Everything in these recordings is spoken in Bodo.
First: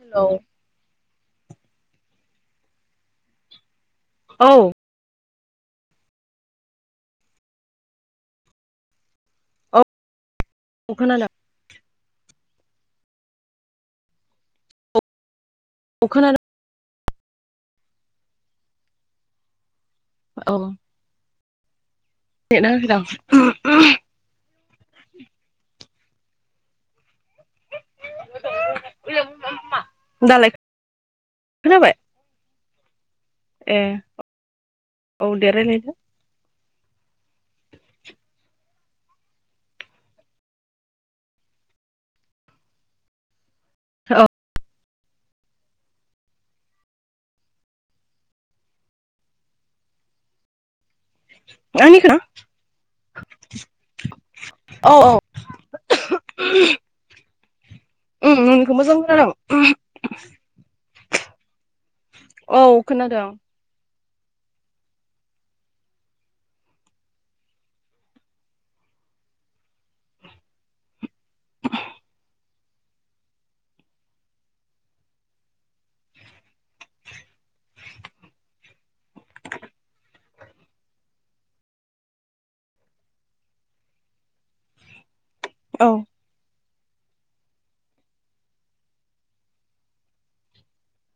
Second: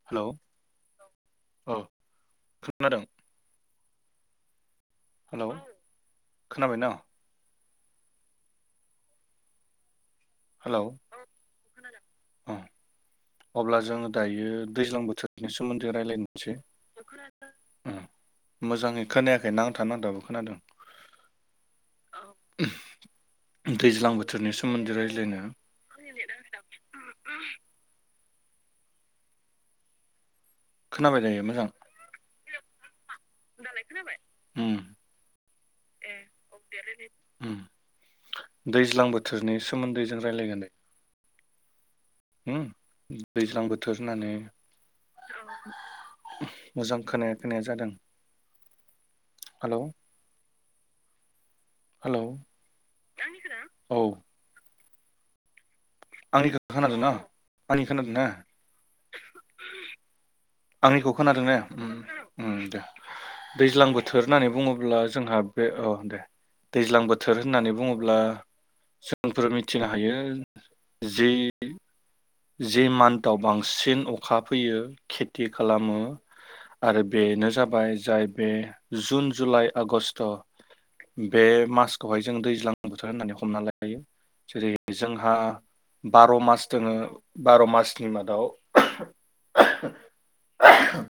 हेलौ अह खोनादों औ खोनाबाय खोनाबायन'? औ हेलौ खोनाला अ अब्ला जोंङो दायो दैज्लां बोथोरनि सोमोन्दै औ खोनादों रायलायनोसै उम मोजांङै खोनायाखै नां था नांथाबो औ खोनादों नेटआ दैज्लां बोथोरनि सोमोन्दै रायज्लायनो [unintelligible] [unintelligible] दालाय खोनाबाय दायो मोजां खोनाबाय ए उम औ दे रायलायदो उम दैज्लां बोथोरनि सोमोन्दै जों रायलायगोन दे हुम दैज्लां बोथोर औ होननानै मोजां खोनाया खोनाया जादों हेलौ आंनिखो ना? हेलौ औ औ आंनिखो खोनादों ना? आंनि खोनादों ना उ नोंनिखौ मोजां खोनादों। [unintelligible] आंनिखौ खोनादों ने? उम उम औ दे खोनादों दैज्लां दैज्लां बोथोर होननानै बुङोब्ला जोंहा बे औ दे दैज्लां बोथोर होननानै बुङोब्ला जोंफोर मिथिनो हायो जि जि मान्थाव बांसिन अखा फैयो खेथि खालामो आरो बेनो जाबाय जाय बे जुन जुलाइ आगषट बे मासखौहाय जों दैज्लां बोथोर होननानै हमना लायो। जेरै जों हा औ बार' मास जोङो बार' मासनि मादाव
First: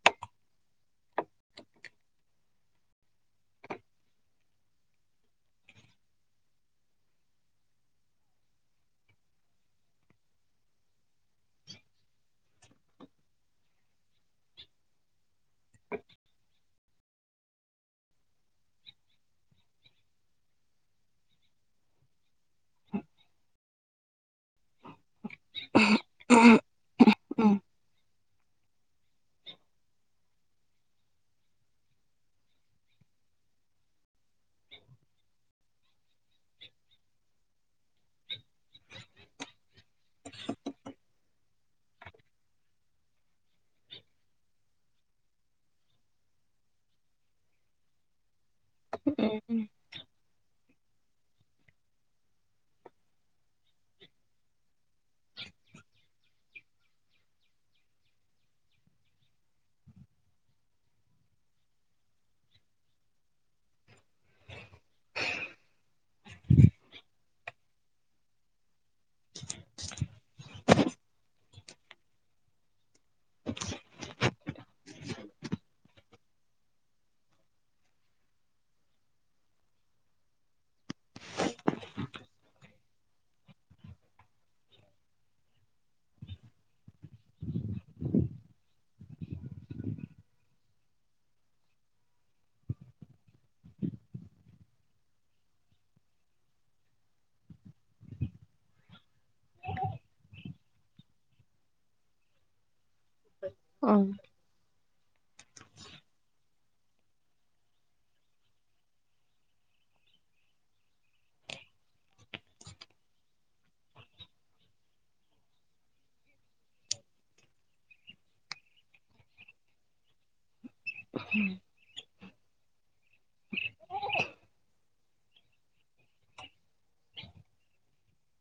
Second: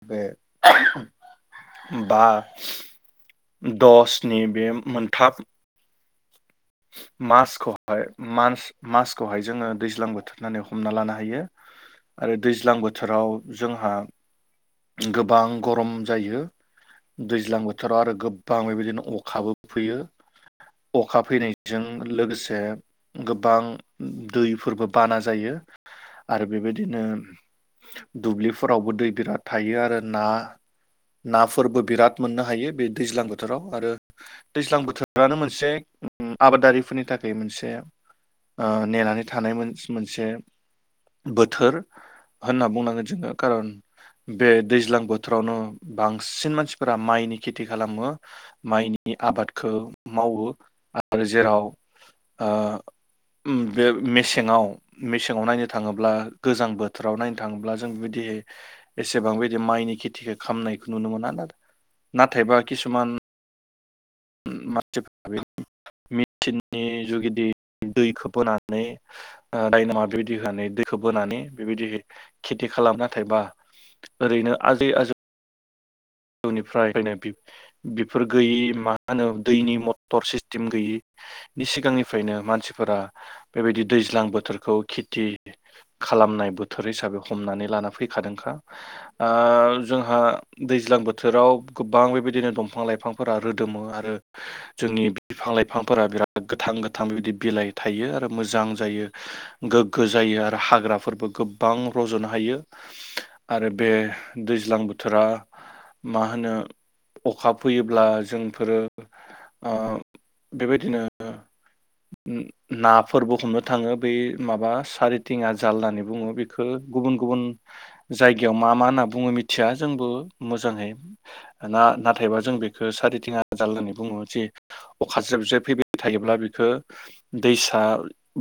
बे बा दसनि बे मोनथाम मासखौहाय मानस मासखौहाय जोङो दैज्लां बोथोर होननानै हमना लानो हायो आरो दैज्लां बोथोराव जोंहा गोबां गरम जायो। दैज्लां बोथोराव आरो गोबां बेबायदिनो अखाबो फैयो अखा फैनायजों लोगोसे गोबां दैफोरबो बाना जायो आरो उम बेबायदिनो उम दुब्लिफोरावबो दै बिराद थायो आरो ना। नाफोरबो बिराद मोननो हायो बे दैज्लां बोथोराव आरो दैज्लां बोथोरानो मोनसे उम आबादारिफोरनि थाखाय मोनसे ओ नेनानै थानाय मोन मोनसे बोथोर होनना बुंनांगोन जोङो कारन बे दैज्लां बोथोरावनो बांसिन मानसिफोरा माइनि खेथि खालामो माइनि नि आबादखौ मावो। आरो जेराव ओ बे मेसेङाव मेसेङाव नायनो थाङोब्ला गोजां बोथोराव नायनो थाङोब्ला जों बिबायदि एसेबां बेबायदि माइनि खेथिखौ खालामनायखौ नुनो मोना नाथाय नाथायबा किसुमान [unintelligible] दैखौ बोना नै दायनमा बेबायदि होनानै दैखौ बोनानै बेबायदि खेथि खालाम नाथायबा ओरैनो आजै आजौ मोननिफ्रायनो बिब बेफोर गैयि मा होनो दैनि मटर सिस्टेम गैयिनि सिगांनिफ्रायनो मानसिफोरा बेबायदि दैज्लां बोथोरखौ खेथि खालामनाय बोथोर हिसाबै हमनानै लाना फैखादोंखा ओ जोंहा दैज्लां बो थोराव गोबां बेबायदिनो दंफां लाइफांफोरा रोदोमो आरो जोंनि बिफां लाइफांफोरा बिराद गोथां गोथां बेबायदि बिलाइ थायो आरो मोजां जायो गोग्गो जायो आरो हाग्राफोरबो गोबां रज'नो हायो आरो बे औ दैज्लां बो थोरा मा होनो अखा फैयोब्ला जोंफोरो ओ बेबायदिनो नाफोरबो हमनो थाङो बै माबा सारिथिंङा जाल होननानै बुङो बेखौ गुबुन गुबुन जायगायाव मा मा होनना बुङो मिथिया जोंबो मोजाङै ना ना थायबा जों बेखौ सारिथिंङा हाजार होननानै बुङो जे अख जेब जेब फैबाय थायोब्ला बेखौ दैसा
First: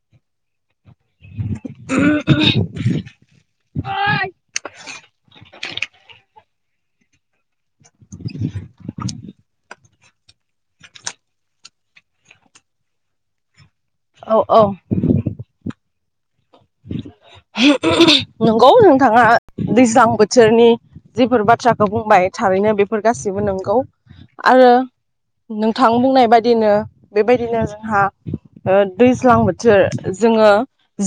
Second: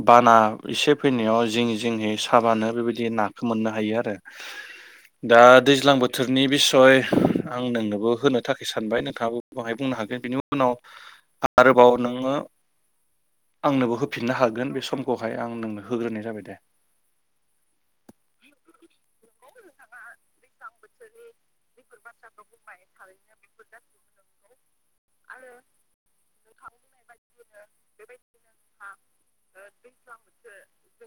बाना एसे फैनायाव जिं जिंहै साबानो बेबायदि नाखौ मोननो हायो आरो दा दैज्लां बोथोरनि बिसय आं नोंनोबो होनो थाखाय सानबाय नोंथाङाबो बाहाय बुंनो हागोन बिनि उनाव आरोबाव नोङो आंनोबो होफिननो औ हागोन बे समखौहाय आं नोंनो होग्रोनाय जाबाय दे। नंगौ नोंथाङा दैज्लां बोथोरनि जेफोर बा थ्राखौ बुंबाय थारैनो बेफोर गाससिबो नंगौ आरो नोंथां बुंनाय बायदिनो बेबायदिनो जोंहा ओ दैज्लां बोथोर जोङो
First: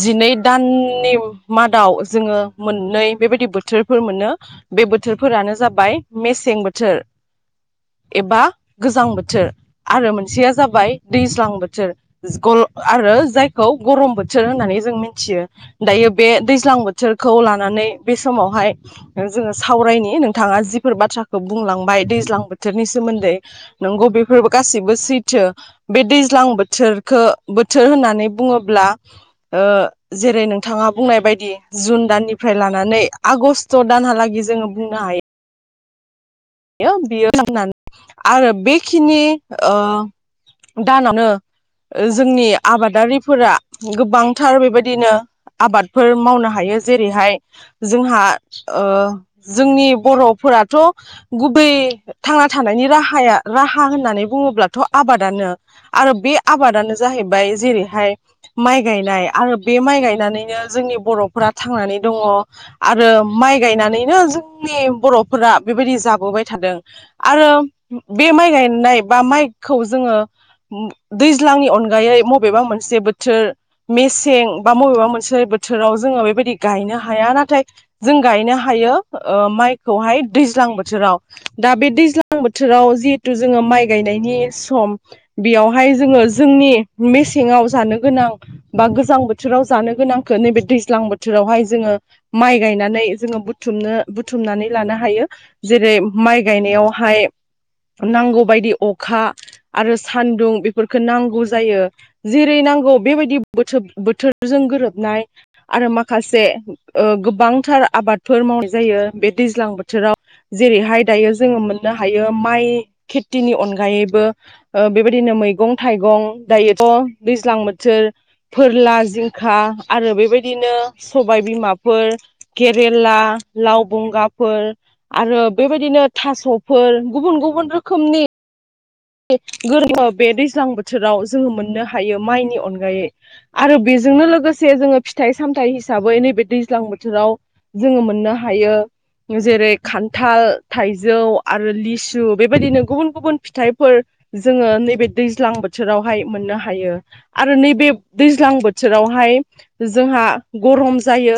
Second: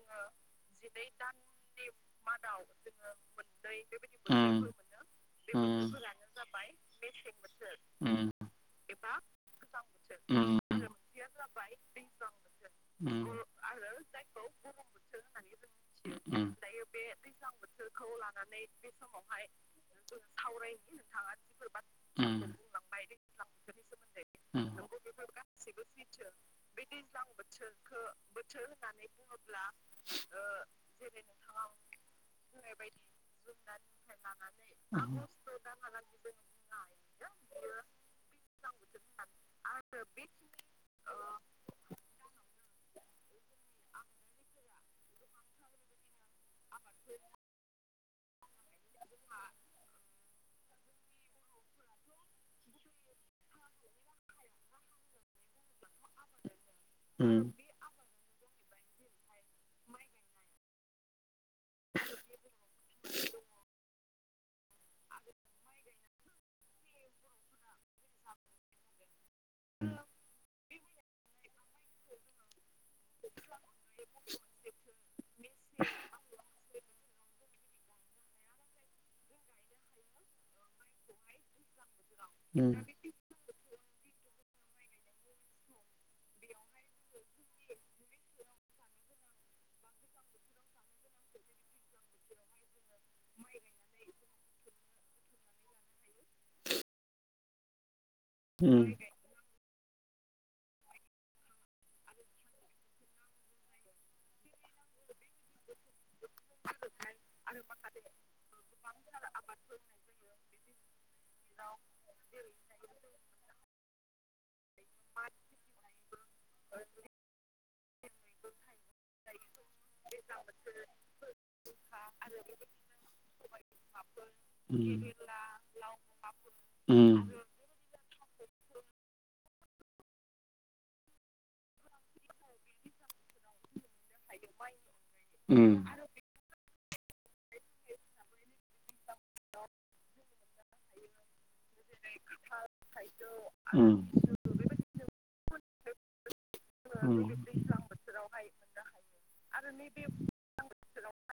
जिनै दाननि मादाव जोङो मोननै बेबायदि बोथोरफोर मोनो बे बोथोरफोर जाबाय मेसें आरो बोथोर एबा गोजां बोथोर आरो मोनसेया जाबाय दैज्लां बोथोर आरो बोथोर जायखौ गरम बोथोर होननानै जों मिथियो। दायो बे दैज्लां बोथोरखौ लानानै बे समावहाय जोङो सावरा नोंथाङा जिफोर बाथ्राखौ बुंलांबाय उम दैज्लां उम बोथोरनि सोमोन्दै नोंगौ बेफोर गासिबो सैथो। बे दैज्लां बोथोरखौ बोथोर होननानै बुङोब्ला ओ जेरै नों बिथाङा बुंनाय बायदि जुन दाननिफ्राय लानानै आगष्ट दानहालागै जों बुंनो उम हायो। उम बियो आरो बेखिनि दानावनो जोंनि आबादारिफोरा गोबांथार बेबायदिनो आबादफोर मावनो हायो जेरैहाय जोंहा ओ जोंनि बर'फोराथ' गुबै थांना थानायनि राहाया राहा होननानै बुङोब्लाथ' आबादानो। आरो बे आबादानो जाहैबाय जेरैहाय माइ गायनाय आरो बे माइ गायनानैनो जोंनि बर'फोरा थांनानै दङ। आरो माइ गायनानै [inaudible] जोंनि बर'फोरा बेबायदि जाब [inaudible] आरो बे माइ गायनाय बा माइखौ जोङो दैज्लांनि अनगायै मबेबा मोनसे बोथोर मेसें बा मबेबा मोनसे बोथोराव जोङो बेबायदि गायनो हाया। नाथाय जों गायनो हायो माइखौहाय दैज्लां बोथ जेराव दा बे दैज्लां बोथोराव जिहेथु जोङो माइ गायनायनि बेयावहाय जोङो जोंनि मेसेंआव जानो गोनां बा गोजां बोथोराव जानो गोनांखौ नैबे दैज्लां बोथोरावहाय जोङो माइ गायनानै जोङो बुथुमनो बुथुमनानै लानो हायो। जेरै माइ गायनायावहाय नांगौबायदि अखा आरो सान्दुं बेफोरखौ नांगौ जायो। जेरै नांगौ बेबायदि बोथोरजों गोरोबनाय आरो माखासे ओ गोबांथार आबादफोर मावनाय जायो बे दैज्लां बोथोराव जेरैहाय दायो जोङो मोननो हायो माइ खेथिनि अनगायै बेबो बेबायदिनो मैगं थाइगं दायोथ' दैज्लां बोथोर फोरला जिंखा आरो बेबायदिनो सबाय बिमाफोर केेरेला लाव बंगाफोर आरो बेबायदिनो थास'फोर गुबुन गुबुन रोखोम नि बे दैज्लां बोथोराव जोङो मोननो हायो माइनि अनगायै आरो बे बेजोंनो लोगोसे जोङो फिथाइ सामथाइ हिसाबै नैबे दैज्लां बोथोर बोथोराव जोङो मोननो हायो जेरै खान्थाल थाइजौ आरो लिसु बेबायदिनो गुबुन गुबुन उम फोर जोङो नैबे दै दैज्लां बोथोरावहाय मोननो हा यो उम आरो नैबे दैज्लां बोथोरावहाय जोंहा गरम जायो।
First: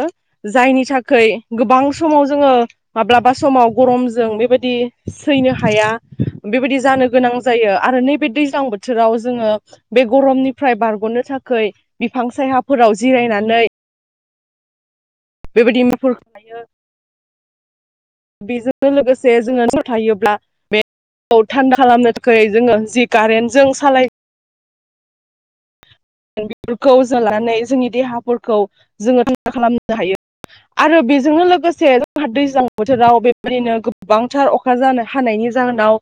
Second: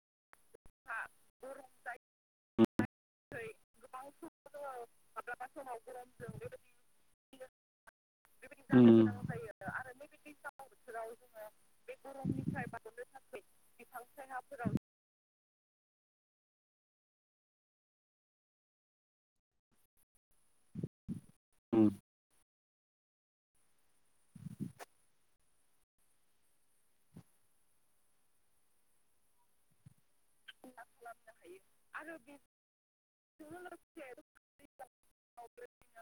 जायनि थाखाय गोबां समाव जोंङो माब्लाबा समाव गरमजों बेबायदि सैनो हाया बेबायदि जानो गोनां जायो आरो नैबे दैज्लां बोथोराव जोंङो बे गरमनिफ्राय बारग'नो थाखाय बिफां सायहाफोराव जिरायनानै - सायहा फोराव बेबायदि [unintelligible] थायो बेजोंनो लोगोसे जोंङो [unintelligible] थायोब्ला बे याव थान्दा खालामनो थाखाय जोंङो जि कारेन्ट जों सालाय दों बेफोरखौ जो लानानै जोंनि देहाफोरखौ जोंङो थांन्दा खालामनो हायो। आरो बेजोंनो लोगोसे जोंहा दैज्लां बोथोराव बेबायदिनो गोबांथार अखा जानो हानायनि जाहोनाव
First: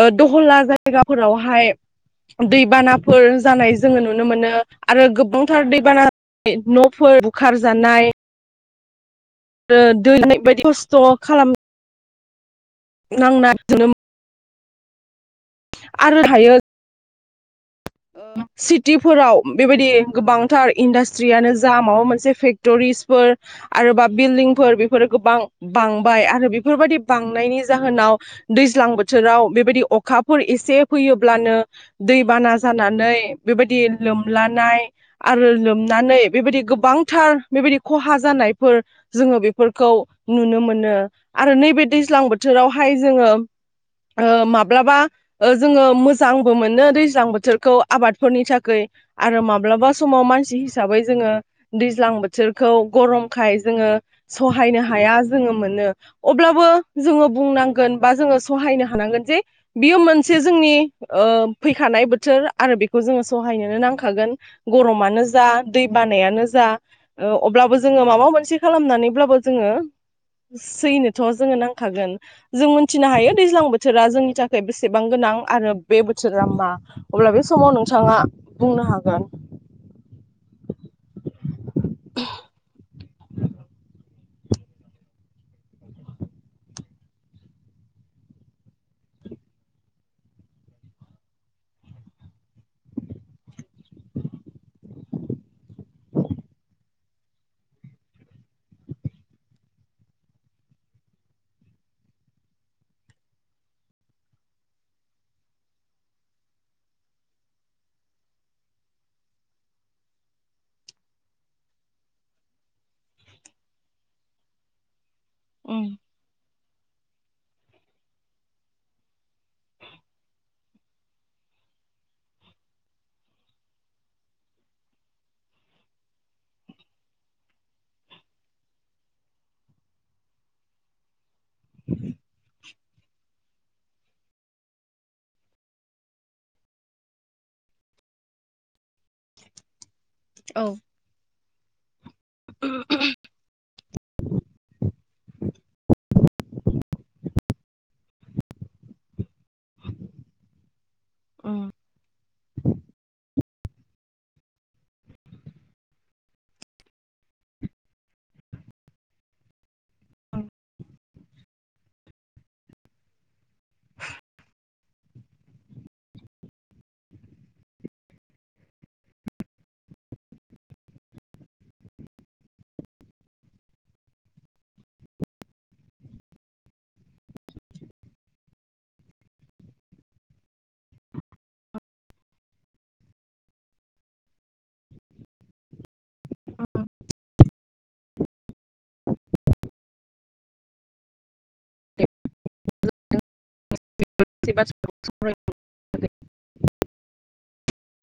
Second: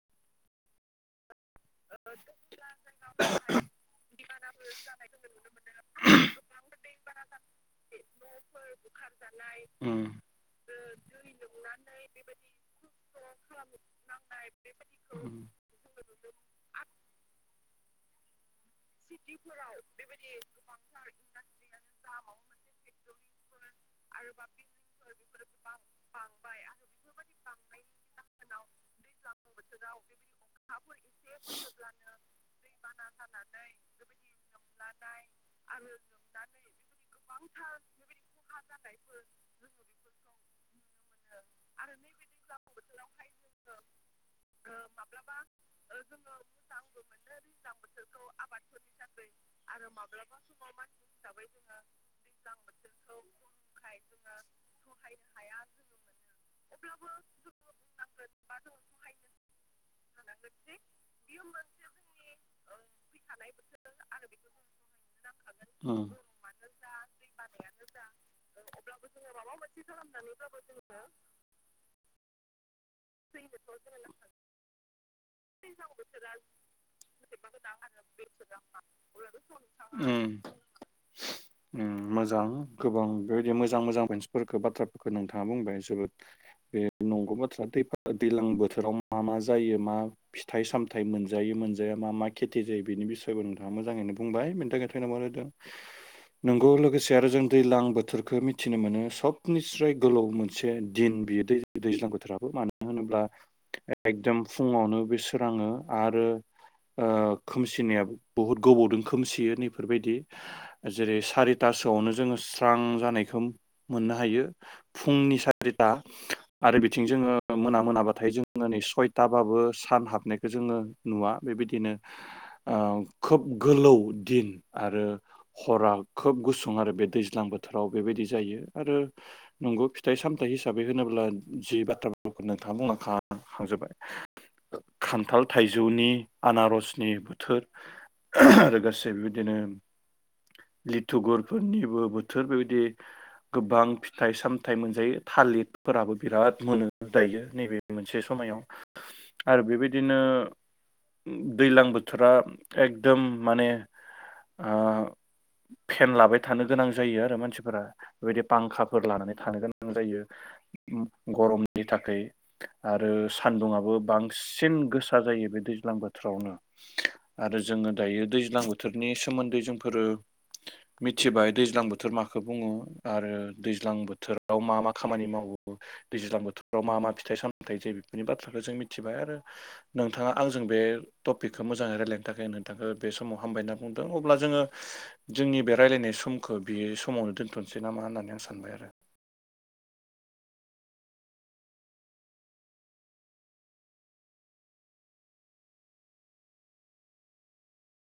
ओ दह'ला जायगाफोरावहाय दैबानाफोर जानाय जोंङो नुनो मोनो, आरो गोबांथार दैबाना न'फोर बुखार जानाय रो दैनाय बायदि खस्थ' खालाम नांना [unintelligible] उम आरो थायो। ओ सिटिफोराव बेबायदि गोबांथार इन्डास्ट्रियानो जा माबा मोनसे फेक टरिसफोर आरोबा बिल्डिंफोर बेफोरो गोबां बांबाय आरो बेफोरबायदि बांनायनि जाहोनाव दैज्लां बोथोराव बेबायदि अखाफोर एसे फैयोब्लानो दैबाना जानानै बेबायदि लोमलानाय आरो लोमनानै बेबायदि गोबां थार बेबायदि खहा जानायफोर जोंङो बेफोरखौ नुनो मोनो। आरो नैबे दैज्लां बोथोरावहाय जोंङो ओ माब्लाबा जोंङो मोजांबो मोनो दैज्लां बोथोर आबादफोरनि थाखाय आरो माब्लाबा समाव मानसि हिसाबै जोंङो दै ज्लां बोथोरखौ गरमखाय जोंङो सहायनो हाया जोंङो मोनो। अब्लाबो जोंङो बुंनांगोन बा जोंङो सहायनो हानांगोन जे बियो मोनसे जोंनि फैखानाय बोथोर आरो बेखौ जोंङो सहायनोनो नांखागोन गरमानो जा दै बानायानो जा ओ अब्लाबो जोंङो माबा मोनसे खालामनानैब्लाबो जोंङो सैनोथ' जोंङो नांखागोन जों मोनथिनो हायो दैज्लां बोथोरा जोंनि थाखाय बेसेबां गोनां आरो बे बोथोरा मा बे समाव नोंथांङा बुंनो हागोन उम उम मोजां गोबां बेबायदि मोजां मोजां पन्सिफोरखौ बाथ्राफोरखौ नोंथांङा बुंबाय जोबोद बे नंगौ बाथ्रा दै दैजलां बोथोराव मा मा जायो मा फिथाइ सामथायाइ मोनजायो मोनजाया मा मा खेथि जायो बेनि बिसयबो नोंथांङा मोजांङैनो बुंबाय बेनि थाखायनो थैनबाद होदों। नोंगौ लोगोसे आरो जों दैज्लां बोथोरखौ मिथिनो मोनो सबनिस्राय गोलाव मोनसे दिन बियो दै दैज्लां बोथोराबो मानो होनोब्ला एकदम फुंङावनो बे सोरांङो आरो ओ खोमसिनायाबो बहुद गोबावदों खोमसियो नैफोरबायदि। जेरै सारिथासोआवनो जोंङो स्रां जानायखौ मोननो हायो। फुंनि उम सारिथा आरो बिथिं जोंङो मोना मोनाबाथाय जोंङो नै सयथाबाबो सान हाबनायखौ जोंङो नुवा बेबायदिनो खोब गोलौ दिन आरो हरा खोब गुसुं आरो बे दैज्लां बोथोराव बेबायदि जायो। आरो नंगौ फिथाइ सामथायाइ हिसाबै होनोब्ला जि बाथ्राफोरखौ नोंथांङा बुंलांखा हांजोबबाय खान्थाल, थाइजौनि आनारसनि बोथोर लोगोसे बेबायदिनो लिथुगुर फोरनिबो बो थोर बेबायदि गोबां फिथाइ सामथाइ मोनजायो। थालिरफोराबो बिराद मोनो दायो। नैबे मोनसे समायाव आरो बेबायदिनो उम दैज्लां बोथोरा एकदम माने ओ फेन लाबाय थानो गोनां जायो आरो मानसिफोरा बेबायदि फांखाफोर लानानै थानो गोनां जायो गरमनि थाखाय आरो सानदुंङाआबो बांसिन गोसा जायो बे दैज्लां बोथोरावनो। आरो जोङो दायो दैज्लां बोथोरनि सोमोन्दै जोंफोरो मिथिबाय दैज्लां बोथोर माखौ बुङो आरो दैज्लां बोथोराव मा मा खामानि मावो दैज्लां बोथोराव मा मा फिथाइ सामथाइ जायो बेफोरनि बाथ्राखौ जों मिथिबाय। आरो नोंथाङा आंजों बे टपिकखौ मोजाङै रायलायनो थाखाय नोंथांखौ बे समाव हामबाय होनना बुंदों। अब्ला जोङो जोंनि बे रायज्लायनाय समखौ बे समावनो दोन्थसै नामा होननानै आं सानबाय आरो? [unintelligible]